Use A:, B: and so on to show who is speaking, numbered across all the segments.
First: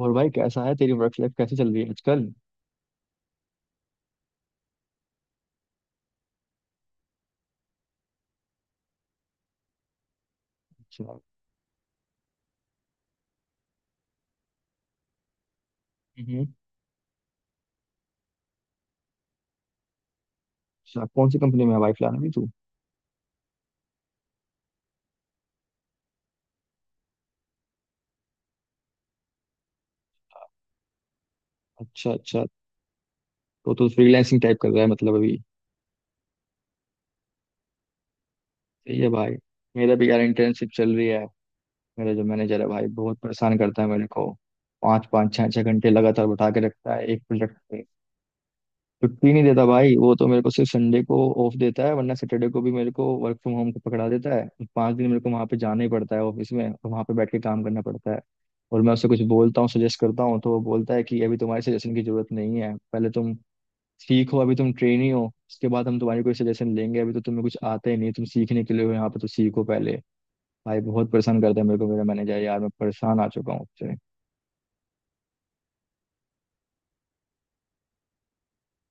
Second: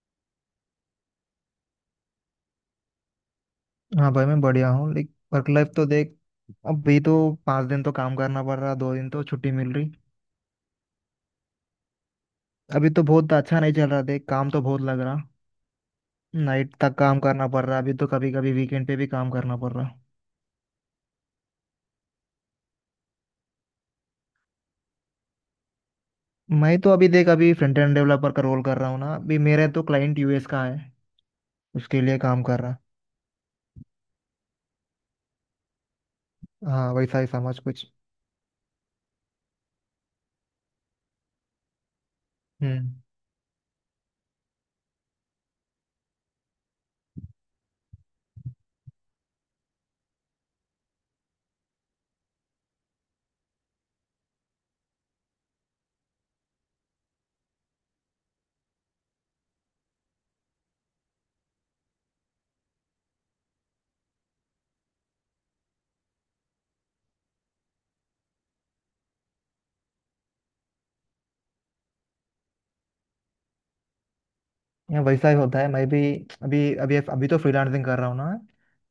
A: और भाई कैसा है, तेरी वर्क लाइफ कैसी चल रही है आजकल।
B: हाँ भाई, मैं बढ़िया हूँ। लाइक वर्क लाइफ तो देख, अभी तो 5 दिन तो काम करना पड़ रहा, 2 दिन तो छुट्टी मिल रही।
A: अच्छा।
B: अभी तो बहुत अच्छा नहीं चल रहा देख, काम तो बहुत लग रहा।
A: हम्म।
B: नाइट तक काम करना पड़ रहा अभी तो। कभी कभी वीकेंड पे भी काम करना पड़ रहा।
A: अच्छा, कौन सी कंपनी में है भाई फिलहाल अभी तू।
B: मैं तो अभी देख, अभी फ्रंट एंड डेवलपर का रोल कर रहा हूँ ना। अभी मेरा तो क्लाइंट यूएस का है, उसके
A: अच्छा
B: लिए काम
A: अच्छा।
B: कर रहा।
A: तो तू फ्रीलांसिंग टाइप कर रहा है मतलब अभी।
B: हाँ वैसा ही समझ कुछ।
A: सही है भाई। मेरा भी यार इंटर्नशिप चल रही है। मेरा जो मैनेजर है भाई,
B: हम्म।
A: बहुत परेशान करता है मेरे को। पाँच पाँच छः छः घंटे लगातार बैठा के रखता है एक प्रोजेक्ट पे। छुट्टी नहीं देता भाई वो तो, मेरे को सिर्फ संडे को ऑफ देता है, वरना सैटरडे को भी मेरे को वर्क फ्रॉम होम का पकड़ा देता है। पांच दिन मेरे को वहां पे जाना ही पड़ता है ऑफिस में, और वहां पे बैठ के काम करना पड़ता है। और मैं उससे कुछ बोलता हूँ, सजेस्ट करता हूँ, तो वो बोलता है कि अभी तुम्हारे सजेशन की जरूरत नहीं है, पहले तुम सीखो, अभी तुम ट्रेनी हो, उसके बाद हम तुम्हारी कोई सजेशन लेंगे, अभी तो तुम्हें कुछ आता ही नहीं, तुम सीखने के लिए हो यहाँ पे, तो सीखो पहले। भाई बहुत परेशान करता है मेरे को मेरा मैनेजर यार, मैं परेशान आ चुका हूँ उससे।
B: यहाँ वैसा ही होता है, मैं भी। अभी अभी अभी तो फ्रीलांसिंग कर रहा हूँ ना।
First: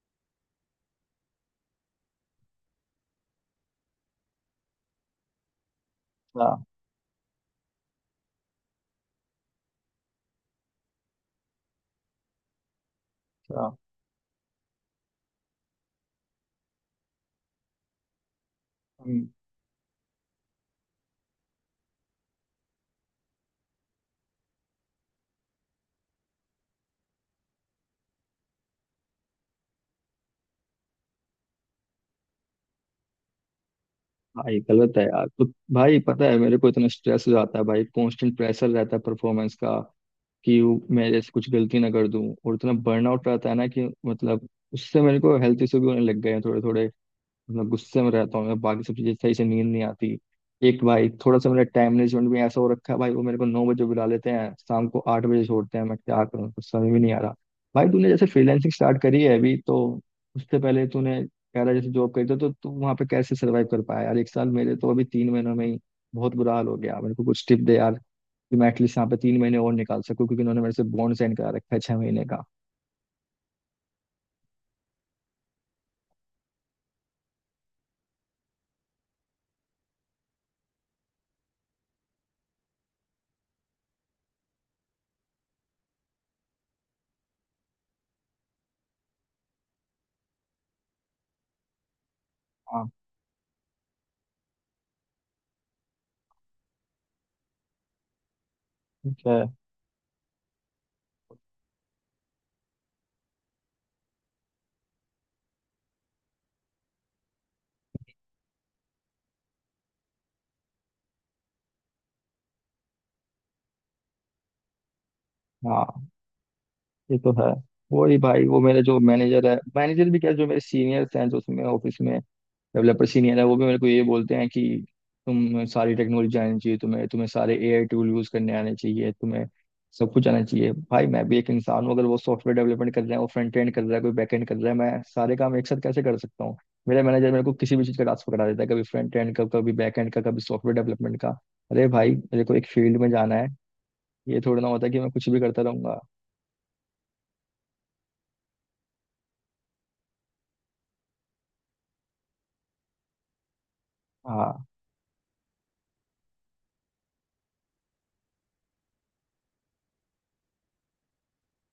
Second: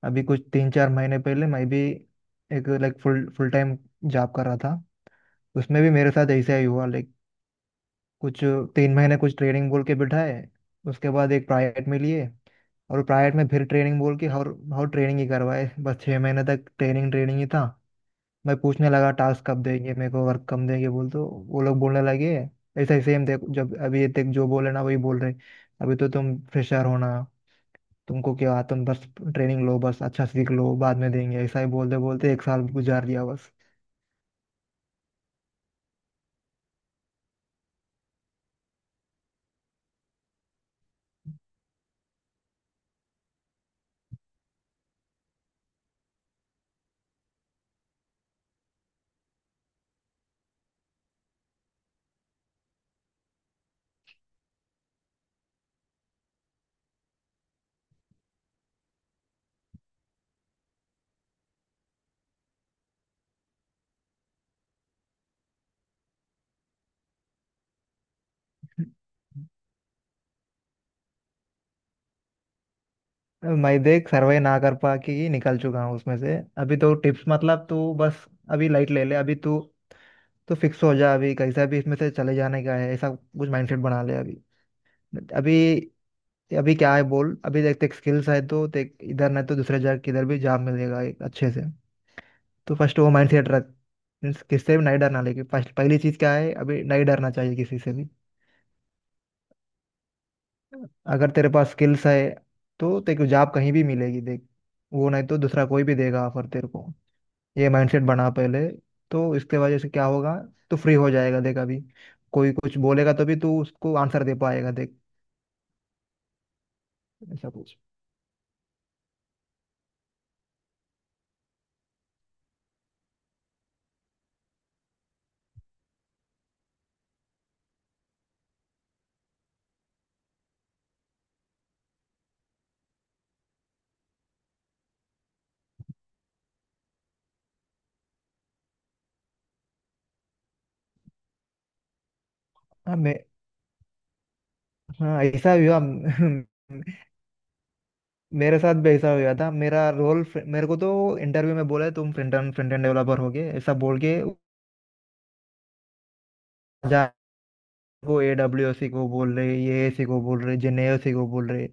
B: अभी कुछ 3-4 महीने पहले मैं भी एक like full full time job कर रहा था। उसमें भी मेरे साथ
A: अच्छा
B: ऐसा ही हुआ लाइक। कुछ 3 महीने कुछ ट्रेनिंग बोल के बिठाए। उसके बाद एक प्राइवेट में लिए, और प्राइवेट में फिर ट्रेनिंग बोल के, और ट्रेनिंग ही करवाए बस। 6 महीने तक ट्रेनिंग ट्रेनिंग ही था। मैं पूछने लगा,
A: अच्छा।
B: टास्क कब देंगे मेरे को, वर्क कम देंगे बोल, तो वो लोग बोलने लगे ऐसा ही सेम देखो, जब अभी ये तक जो बोले ना वही बोल रहे। अभी तो तुम फ्रेशर हो ना, तुमको क्या, तुम बस ट्रेनिंग लो बस, अच्छा सीख लो बाद में देंगे, ऐसा ही बोलते बोलते एक साल गुजार दिया बस।
A: भाई गलत है यार तो। भाई पता है, मेरे को इतना स्ट्रेस हो जाता है भाई, कांस्टेंट प्रेशर रहता है परफॉर्मेंस का कि वो मेरे से कुछ गलती ना कर दूं, और इतना बर्नआउट रहता है ना कि मतलब उससे मेरे को हेल्थ इशू भी होने लग गए हैं थोड़े थोड़े। मैं गुस्से में रहता हूँ, मैं बाकी सब चीजें सही से, नींद नहीं आती। एक भाई थोड़ा सा मेरा टाइम मैनेजमेंट भी ऐसा हो रखा है भाई, वो मेरे को नौ बजे बुला लेते हैं, शाम को आठ बजे छोड़ते हैं। मैं क्या करूँ, कुछ समझ में नहीं आ रहा। भाई तूने जैसे फ्रीलैंसिंग स्टार्ट करी है अभी तो, उससे पहले तूने कह रहा है जैसे जॉब करी थी, तो तू वहाँ पे कैसे सर्वाइव कर पाया यार एक साल। मेरे तो अभी तीन महीनों में ही बहुत बुरा हाल हो गया। मेरे को कुछ टिप दे यार, कि मैं एटलीस्ट यहाँ पे तीन महीने और निकाल सकूँ, क्योंकि उन्होंने मेरे से बॉन्ड साइन करा रखा है छह महीने का।
B: मैं देख सर्वे ना कर पा के ही निकल चुका हूँ उसमें से। अभी तो टिप्स मतलब, तू बस अभी लाइट ले ले। अभी तू तू फिक्स हो जा अभी, कैसा भी इसमें से चले जाने का है, ऐसा कुछ माइंडसेट बना ले अभी। अभी अभी क्या है बोल। अभी देख तेरे स्किल्स है तो देख, इधर नहीं तो दूसरे जगह किधर भी जॉब मिलेगा एक अच्छे से। तो
A: हाँ।
B: फर्स्ट वो माइंडसेट रख। मीन्स किससे भी नहीं डरना। लेकिन फर्स्ट, पहली चीज़ क्या है, अभी नहीं डरना चाहिए किसी से भी।
A: ठीक है।
B: अगर तेरे पास स्किल्स है तो तेरे को जॉब कहीं भी मिलेगी देख। वो नहीं तो दूसरा कोई भी देगा ऑफर तेरे को। ये माइंडसेट बना पहले, तो इसके वजह से क्या होगा, तो फ्री हो जाएगा देख अभी। कोई कुछ बोलेगा तभी तू उसको आंसर दे पाएगा देख,
A: हाँ, ये तो
B: ऐसा
A: है।
B: कुछ।
A: वही भाई, वो मेरा जो मैनेजर है, मैनेजर भी क्या, जो मेरे सीनियर्स हैं जो उसमें ऑफिस में डेवलपर सीनियर है, वो भी मेरे को ये बोलते हैं कि तुम, सारी टेक्नोलॉजी आनी चाहिए तुम्हें, तुम्हें सारे एआई टूल यूज करने आने चाहिए, तुम्हें सब कुछ आना चाहिए। भाई मैं भी एक इंसान हूँ, अगर वो सॉफ्टवेयर डेवलपमेंट कर रहा है, वो फ्रंट एंड कर रहा है, कोई बैक एंड कर रहा है, मैं सारे काम एक साथ कैसे कर सकता हूँ। मेरा मैनेजर मेरे को किसी भी चीज़ का टास्क पकड़ा देता है, कभी फ्रंट एंड का, कभी बैक एंड का, कभी सॉफ्टवेयर डेवलपमेंट का। अरे भाई मेरे को एक
B: हाँ
A: फील्ड में
B: मैं
A: जाना है, ये थोड़ा ना होता है कि मैं
B: हाँ,
A: कुछ भी
B: ऐसा
A: करता
B: भी हुआ
A: रहूंगा।
B: मेरे साथ भी ऐसा हुआ था। मेरा रोल, मेरे को तो इंटरव्यू में बोला तुम फ्रंट एंड डेवलपर हो गए ऐसा बोल के जा को ए डब्ल्यू सी को बोल रहे, ये सी को बोल रहे, जेनेओ सी को बोल रहे,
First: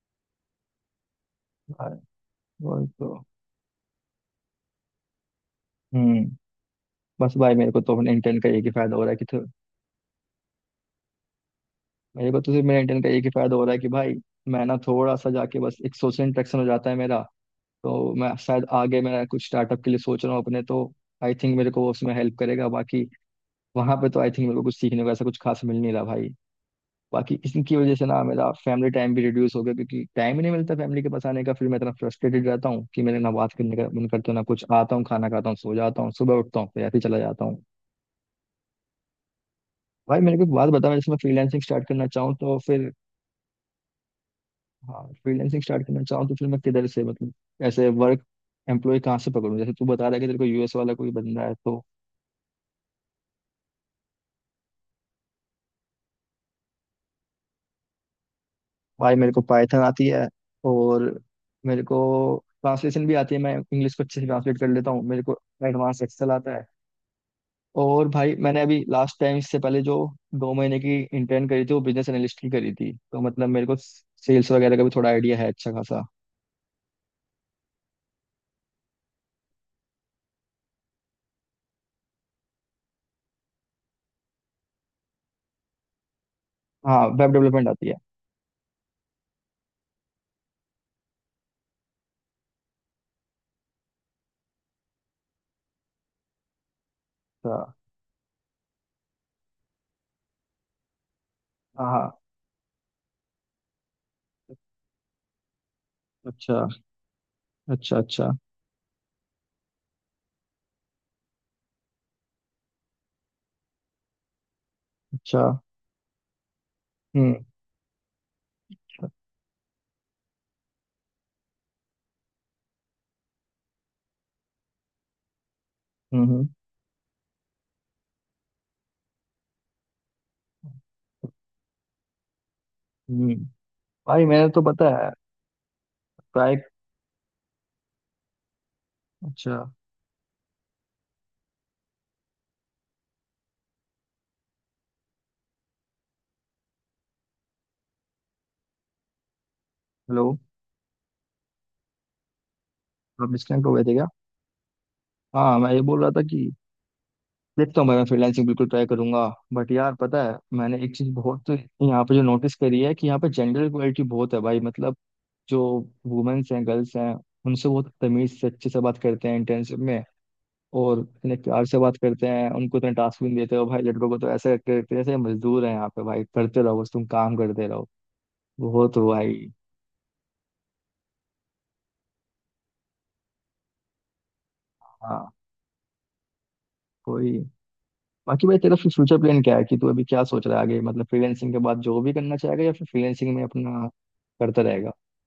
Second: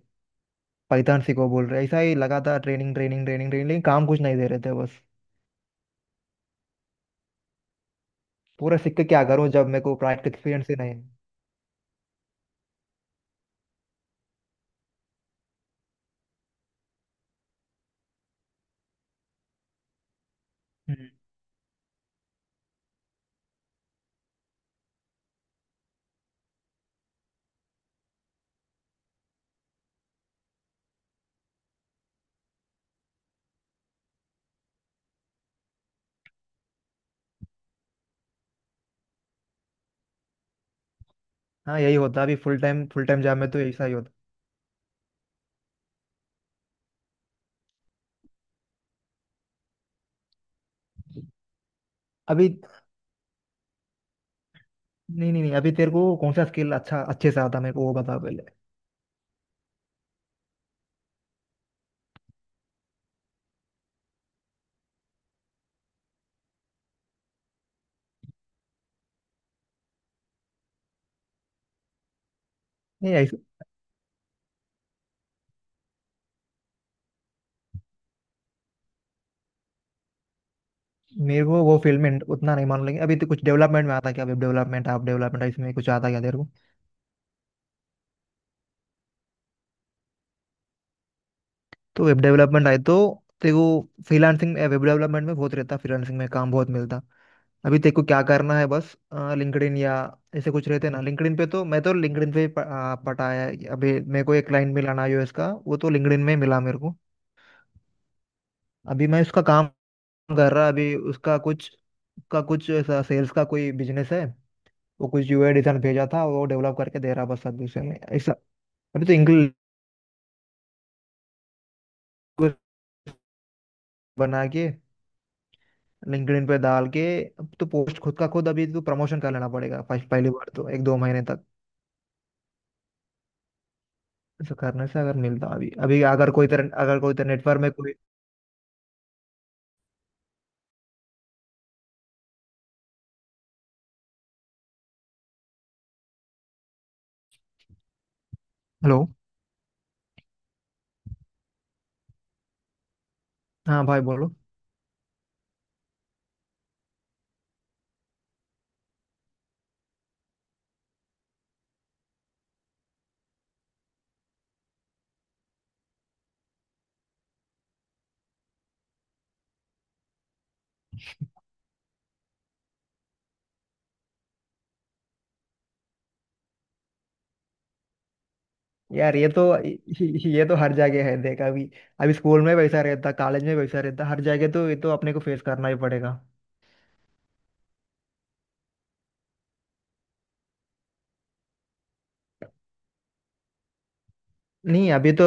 B: पाइथन सी को बोल रहे।
A: हाँ
B: ऐसा ही लगातार
A: वही
B: ट्रेनिंग
A: तो।
B: ट्रेनिंग ट्रेनिंग ट्रेनिंग, लेकिन काम कुछ नहीं दे रहे थे बस।
A: हम्म। बस भाई मेरे को तो अपने इंटर्न का एक ही
B: पूरा सीख
A: फायदा हो
B: के
A: रहा है
B: क्या
A: कि तो,
B: करूं जब मेरे को प्रैक्टिकल एक्सपीरियंस ही नहीं
A: मेरे को तो सिर्फ मेरे इंटर्न का एक ही फायदा हो रहा है कि भाई मैं ना थोड़ा सा जाके बस एक सोशल इंटरेक्शन हो जाता है मेरा। तो मैं शायद आगे मैं कुछ स्टार्टअप के लिए सोच रहा हूँ अपने, तो
B: है।
A: आई थिंक मेरे को वो उसमें हेल्प करेगा। बाकी वहां पे तो आई थिंक मेरे को कुछ सीखने को ऐसा कुछ खास मिल नहीं रहा भाई। बाकी इनकी वजह से ना मेरा फैमिली टाइम भी रिड्यूस हो गया, क्योंकि टाइम ही नहीं मिलता फैमिली के पास आने का। फिर मैं इतना फ्रस्ट्रेटेड रहता हूँ कि मेरे ना बात करने का मन करता है, ना कुछ, आता हूँ खाना खाता हूँ सो जाता हूँ, सुबह उठता हूँ फिर ऐसे ही चला जाता हूँ। भाई मेरे को एक बात बता, मैं फ्रीलांसिंग
B: हाँ
A: स्टार्ट
B: यही
A: करना
B: होता
A: चाहूँ
B: अभी।
A: तो
B: फुल टाइम
A: फिर।
B: फुल टाइम जॉब में तो ऐसा ही होता
A: हाँ फ्रीलांसिंग स्टार्ट करना चाहूँ तो फिर मैं किधर से मतलब, ऐसे वर्क एम्प्लॉय कहाँ से पकड़ूँ, जैसे तू बता रहा है कि तेरे को यूएस वाला कोई बंदा है तो।
B: अभी। नहीं नहीं नहीं, अभी तेरे को कौन सा स्किल अच्छा अच्छे से आता, मेरे को वो बता पहले।
A: भाई मेरे को पाइथन आती है, और मेरे को ट्रांसलेशन भी आती है, मैं इंग्लिश को अच्छे से ट्रांसलेट कर लेता हूँ, मेरे को एडवांस एक्सेल आता है। और भाई मैंने अभी लास्ट टाइम इससे पहले जो दो महीने की इंटर्न करी थी, वो बिजनेस एनालिस्ट की करी थी,
B: नहीं
A: तो
B: ऐसा
A: मतलब मेरे को सेल्स वगैरह का भी थोड़ा आइडिया है अच्छा खासा।
B: मेरे को वो फील्ड में उतना नहीं मालूम, लेकिन अभी तो कुछ डेवलपमेंट में आता क्या, वेब डेवलपमेंट, ऐप डेवलपमेंट, इसमें कुछ आता क्या तेरे को?
A: हाँ वेब डेवलपमेंट आती है।
B: तो वेब डेवलपमेंट आए तो तेरे को फ्रीलांसिंग, वेब डेवलपमेंट में बहुत रहता फ्रीलांसिंग में, काम बहुत मिलता।
A: तो,
B: अभी तेरे को क्या करना है बस, लिंक्डइन या ऐसे कुछ रहते ना। लिंक्डइन पे तो, मैं
A: हाँ
B: तो
A: हाँ।
B: लिंक्डइन पे पटा है, अभी मेरे को एक क्लाइंट मिला ना यूएस का, वो तो लिंक्डइन में मिला
A: अच्छा।
B: मेरे को।
A: अच्छा अच्छा।
B: अभी मैं उसका काम कर रहा। अभी उसका कुछ, का कुछ ऐसा सेल्स का कोई बिजनेस है, वो कुछ
A: अच्छा
B: यूआई डिजाइन भेजा था, वो डेवलप करके दे रहा
A: हम्म
B: बस अभी उसे में ऐसा। अभी तो इंग्लिश बना के
A: हम्म।
B: लिंक्डइन पे डाल के, अब तो पोस्ट खुद का खुद, अभी तो प्रमोशन कर लेना पड़ेगा फर्स्ट, पहली बार तो 1-2 महीने तक।
A: हम्म। भाई मैंने
B: ऐसा
A: तो
B: करने
A: पता
B: से
A: है।
B: अगर मिलता अभी अभी अगर कोई
A: प्राय
B: तरह अगर कोई तरह नेटवर्क में कोई।
A: अच्छा।
B: हेलो।
A: हेलो। आप डिस्कनेक्ट हो
B: हाँ
A: गए थे
B: भाई
A: क्या।
B: बोलो।
A: हाँ मैं ये बोल रहा था कि, देखता हूँ भाई, मैं फ्रीलांसिंग बिल्कुल ट्राई करूंगा। बट यार पता है, मैंने एक चीज बहुत यहाँ पे जो नोटिस करी है कि यहाँ पे जेंडर इक्वलिटी बहुत है भाई, मतलब जो वुमेन्स हैं, गर्ल्स हैं, उनसे बहुत तमीज से अच्छे से बात करते हैं इंटर्नशिप में, और इतने प्यार से बात करते हैं, उनको इतने टास्क भी नहीं देते हो भाई। लड़कों को तो ऐसे करते हैं जैसे मजदूर हैं यहाँ पे भाई, करते रहो बस तुम काम करते रहो। वो तो
B: यार ये तो
A: भाई।
B: ये तो हर जगह है देख अभी। अभी स्कूल में वैसा रहता, कॉलेज में वैसा रहता, हर जगह। तो ये तो अपने को
A: हाँ।
B: फेस करना ही पड़ेगा।
A: कोई बाकी भाई तेरा फिर फ्यूचर प्लान क्या है, कि तू अभी क्या सोच रहा है आगे, मतलब फ्रीलैंसिंग के बाद जॉब भी करना चाहेगा, या फिर फ्रीलैंसिंग में अपना करता
B: नहीं
A: रहेगा।
B: अभी तो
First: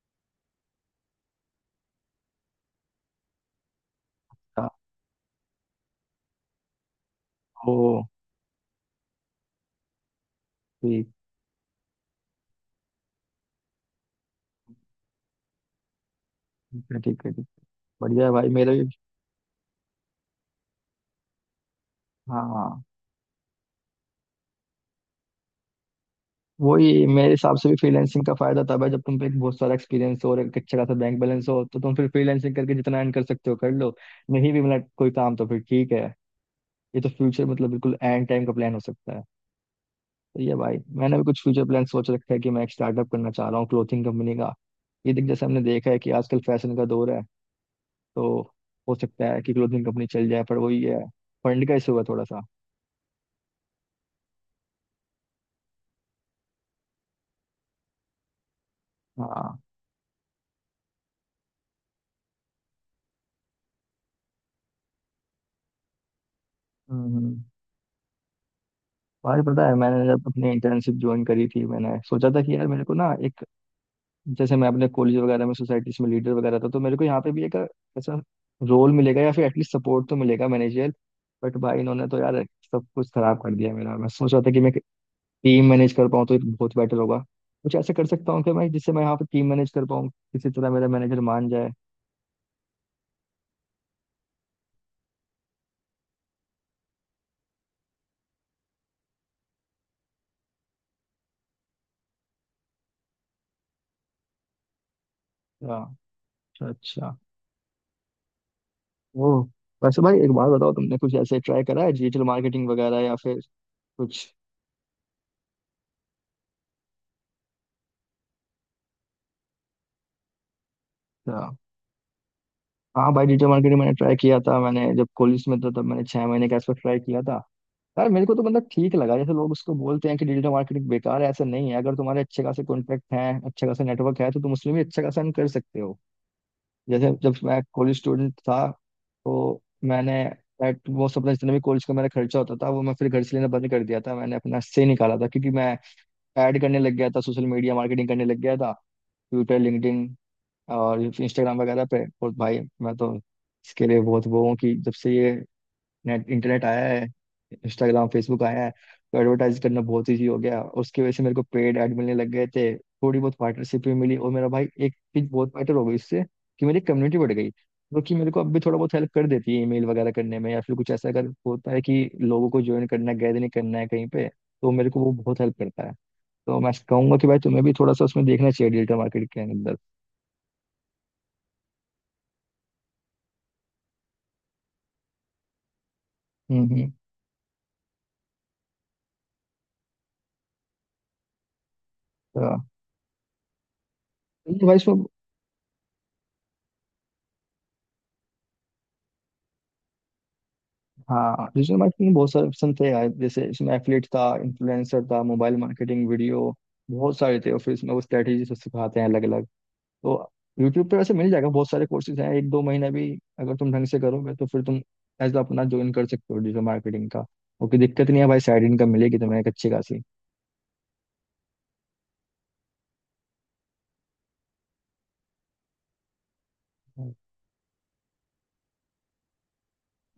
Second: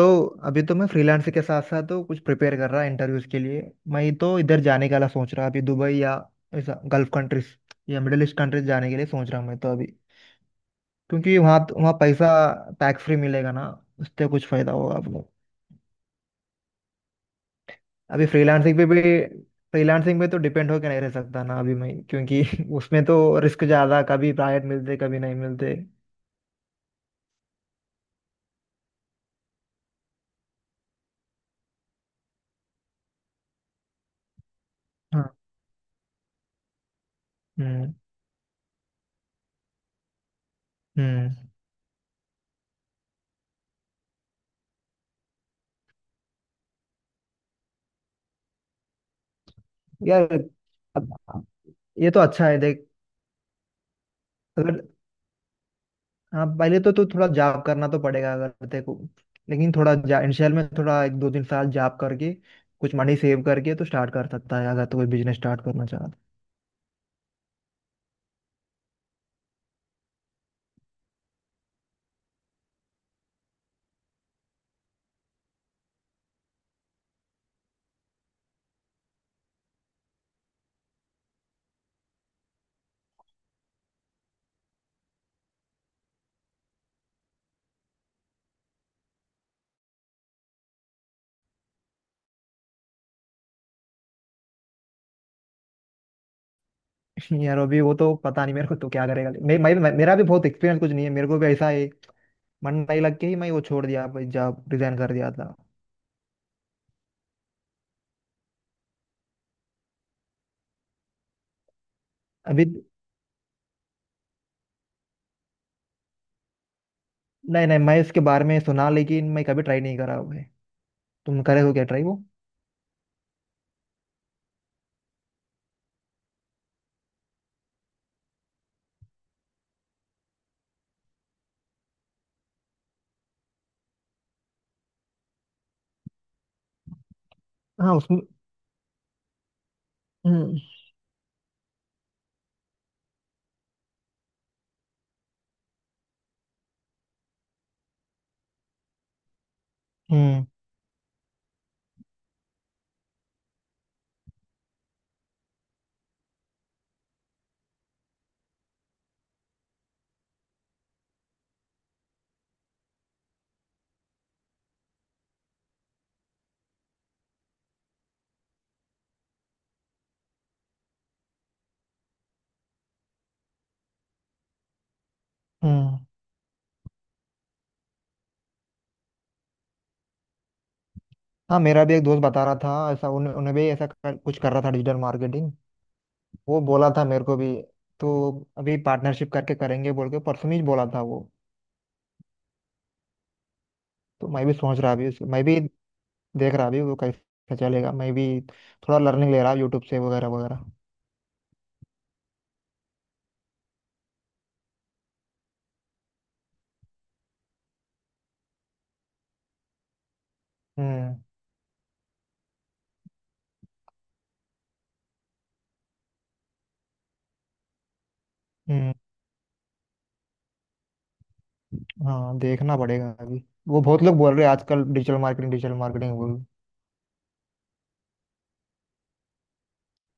B: अभी तो मैं फ्रीलांस के साथ साथ तो कुछ प्रिपेयर कर रहा इंटरव्यूज के लिए। मैं तो इधर
A: हाँ,
B: जाने का सोच रहा अभी, दुबई या ऐसा गल्फ कंट्रीज
A: ओ,
B: या मिडिल ईस्ट कंट्रीज जाने के लिए सोच रहा हूँ मैं तो अभी।
A: ठीक,
B: क्योंकि वहाँ, पैसा टैक्स फ्री मिलेगा ना, उससे कुछ फायदा होगा आपको।
A: ठीक है, ठीक है, ठीक। बढ़िया
B: अभी
A: है भाई, मेरा भी।
B: फ्रीलांसिंग पे तो डिपेंड होके नहीं रह सकता ना अभी मैं,
A: हाँ
B: क्योंकि
A: हाँ,
B: उसमें तो रिस्क ज्यादा, कभी प्राइवेट मिलते कभी नहीं मिलते।
A: वही मेरे हिसाब से भी फ्रीलैंसिंग का फायदा तब है जब तुम पे एक बहुत सारा एक्सपीरियंस हो और एक अच्छा खासा बैंक बैलेंस हो, तो तुम फिर फ्रीलैंसिंग करके जितना अर्न कर सकते हो कर लो, नहीं भी मिला कोई
B: हाँ।
A: काम तो फिर ठीक है। ये तो फ्यूचर मतलब
B: हम्म।
A: बिल्कुल एंड टाइम का प्लान हो सकता है। सही है भाई, मैंने भी
B: हम्म।
A: कुछ फ्यूचर प्लान सोच रखा है, कि मैं एक स्टार्टअप करना चाह रहा हूँ क्लोथिंग कंपनी का। ये देख, जैसे हमने देखा है कि आजकल फैशन का दौर है, तो हो सकता है कि क्लोथिंग कंपनी चल
B: यार
A: जाए, पर वही है,
B: अब,
A: फंड का इशू है
B: ये तो
A: थोड़ा सा।
B: अच्छा है देख। अगर, हाँ पहले तो, थोड़ा जॉब करना तो पड़ेगा अगर तेरे को।
A: हाँ।
B: लेकिन थोड़ा इनिशियल में, थोड़ा एक दो तीन साल जॉब करके कुछ मनी सेव करके तो स्टार्ट कर सकता है, अगर तो कोई बिजनेस स्टार्ट करना चाहता
A: हम्म हम्म। भाई पता है, मैंने जब अपनी इंटर्नशिप ज्वाइन करी थी, मैंने सोचा था कि यार मेरे को ना एक, जैसे मैं अपने कॉलेज वगैरह में सोसाइटीज में लीडर वगैरह था, तो मेरे को यहाँ पे भी एक ऐसा रोल मिलेगा, या फिर एटलीस्ट सपोर्ट तो मिलेगा मैनेजर। बट भाई इन्होंने तो यार सब कुछ खराब कर दिया मेरा। मैं सोच रहा था कि मैं टीम मैनेज कर पाऊँ तो एक बहुत बेटर होगा, कुछ ऐसा कर सकता हूँ कि मैं, जिससे मैं यहाँ पे टीम मैनेज कर पाऊँ, किसी तरह मेरा मैनेजर मान जाए।
B: है। यार अभी वो तो पता नहीं मेरे को, तो क्या करेगा, मे, मे, मे, मेरा भी बहुत एक्सपीरियंस कुछ नहीं है, मेरे को भी ऐसा है मन नहीं लग के ही मैं वो छोड़ दिया, जॉब रिजाइन कर दिया था।
A: हाँ, अच्छा अच्छा। ओ, वैसे भाई एक बात बताओ, तुमने कुछ ऐसे ट्राई करा है डिजिटल
B: अभी
A: मार्केटिंग वगैरह, या फिर कुछ।
B: नहीं नहीं, मैं इसके बारे में सुना, लेकिन मैं कभी ट्राई नहीं करा हुआ है। तुम
A: हाँ
B: करे हो क्या ट्राई वो?
A: हाँ भाई, डिजिटल मार्केटिंग मैंने ट्राई किया था। मैंने जब कॉलेज में था तब मैंने छह महीने का इसको ट्राई किया था। यार मेरे को तो मतलब ठीक लगा, जैसे लोग उसको बोलते हैं कि डिजिटल मार्केटिंग बेकार है, ऐसा नहीं है, अगर तुम्हारे अच्छे खासे कॉन्टैक्ट हैं, अच्छे खासे नेटवर्क है, तो तुम उसमें भी अच्छा खासा earn कर सकते हो। जैसे जब मैं
B: हाँ
A: कॉलेज
B: उसमें।
A: स्टूडेंट था, तो मैंने
B: हम्म।
A: एट वो अपना जितना भी कॉलेज का मेरा खर्चा होता था वो मैं फिर घर से लेना बंद कर दिया था, मैंने अपना से निकाला था क्योंकि मैं ऐड करने लग गया था, सोशल मीडिया मार्केटिंग करने लग गया था, ट्विटर, लिंक्डइन
B: हम्म।
A: और इंस्टाग्राम वगैरह पे। और भाई मैं तो इसके लिए बहुत वो हूँ कि जब से ये नेट इंटरनेट आया है, इंस्टाग्राम फेसबुक आया है, तो एडवर्टाइज करना बहुत ईजी हो गया। उसकी वजह से मेरे को पेड ऐड मिलने लग गए थे, थोड़ी बहुत पार्टनरशिप भी मिली, और मेरा भाई एक चीज बहुत बेटर हो गई इससे कि मेरी कम्युनिटी बढ़ गई, जो कि मेरे को अब भी थोड़ा बहुत हेल्प कर देती है, ईमेल वगैरह करने में, या फिर कुछ ऐसा अगर होता है कि लोगों को ज्वाइन करना है, गैदरिंग करना है कहीं पे, तो मेरे को वो बहुत हेल्प करता है।
B: हम्म।
A: तो मैं कहूंगा कि भाई तुम्हें भी थोड़ा सा उसमें देखना चाहिए, डिजिटल मार्केट के अंदर।
B: हाँ मेरा भी एक दोस्त बता रहा था ऐसा, उन्हें भी ऐसा कुछ कर रहा था डिजिटल मार्केटिंग। वो बोला
A: हम्म।
B: था मेरे को भी। तो अभी पार्टनरशिप करके करेंगे बोल के परसों ही बोला था वो।
A: तो
B: तो मैं भी
A: तो भाई
B: सोच रहा
A: इसमें,
B: अभी मैं भी देख रहा अभी वो कैसे चलेगा। मैं भी थोड़ा लर्निंग ले रहा यूट्यूब से वगैरह वगैरह।
A: हाँ डिजिटल मार्केटिंग में बहुत सारे ऑप्शन थे यार, जैसे इसमें एफिलिएट था, इन्फ्लुएंसर था, मोबाइल मार्केटिंग, वीडियो, बहुत सारे थे। और फिर इसमें वो स्ट्रेटेजी से सिखाते हैं अलग अलग। तो यूट्यूब पे वैसे
B: हम्म।
A: मिल जाएगा, बहुत सारे कोर्सेज हैं, एक दो महीना भी अगर तुम ढंग से करोगे तो फिर तुम एज अपना ज्वाइन कर सकते हो डिजिटल मार्केटिंग का। ओके दिक्कत नहीं है भाई, साइड इनकम
B: हम्म।
A: मिलेगी तुम्हें एक अच्छी खासी।
B: हाँ देखना पड़ेगा अभी वो, बहुत लोग बोल रहे हैं आजकल डिजिटल मार्केटिंग, डिजिटल मार्केटिंग बोल।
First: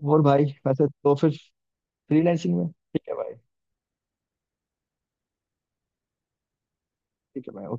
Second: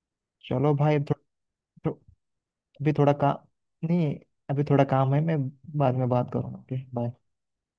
A: और भाई
B: चलो
A: वैसे
B: भाई,
A: तो
B: थो,
A: फिर
B: थो,
A: फ्रीलांसिंग में।
B: अभी
A: ठीक
B: थोड़ा
A: है भाई।
B: काम, नहीं अभी थोड़ा काम है, मैं बाद में बात करूँगा। Okay bye.
A: ठीक है भाई, ओके।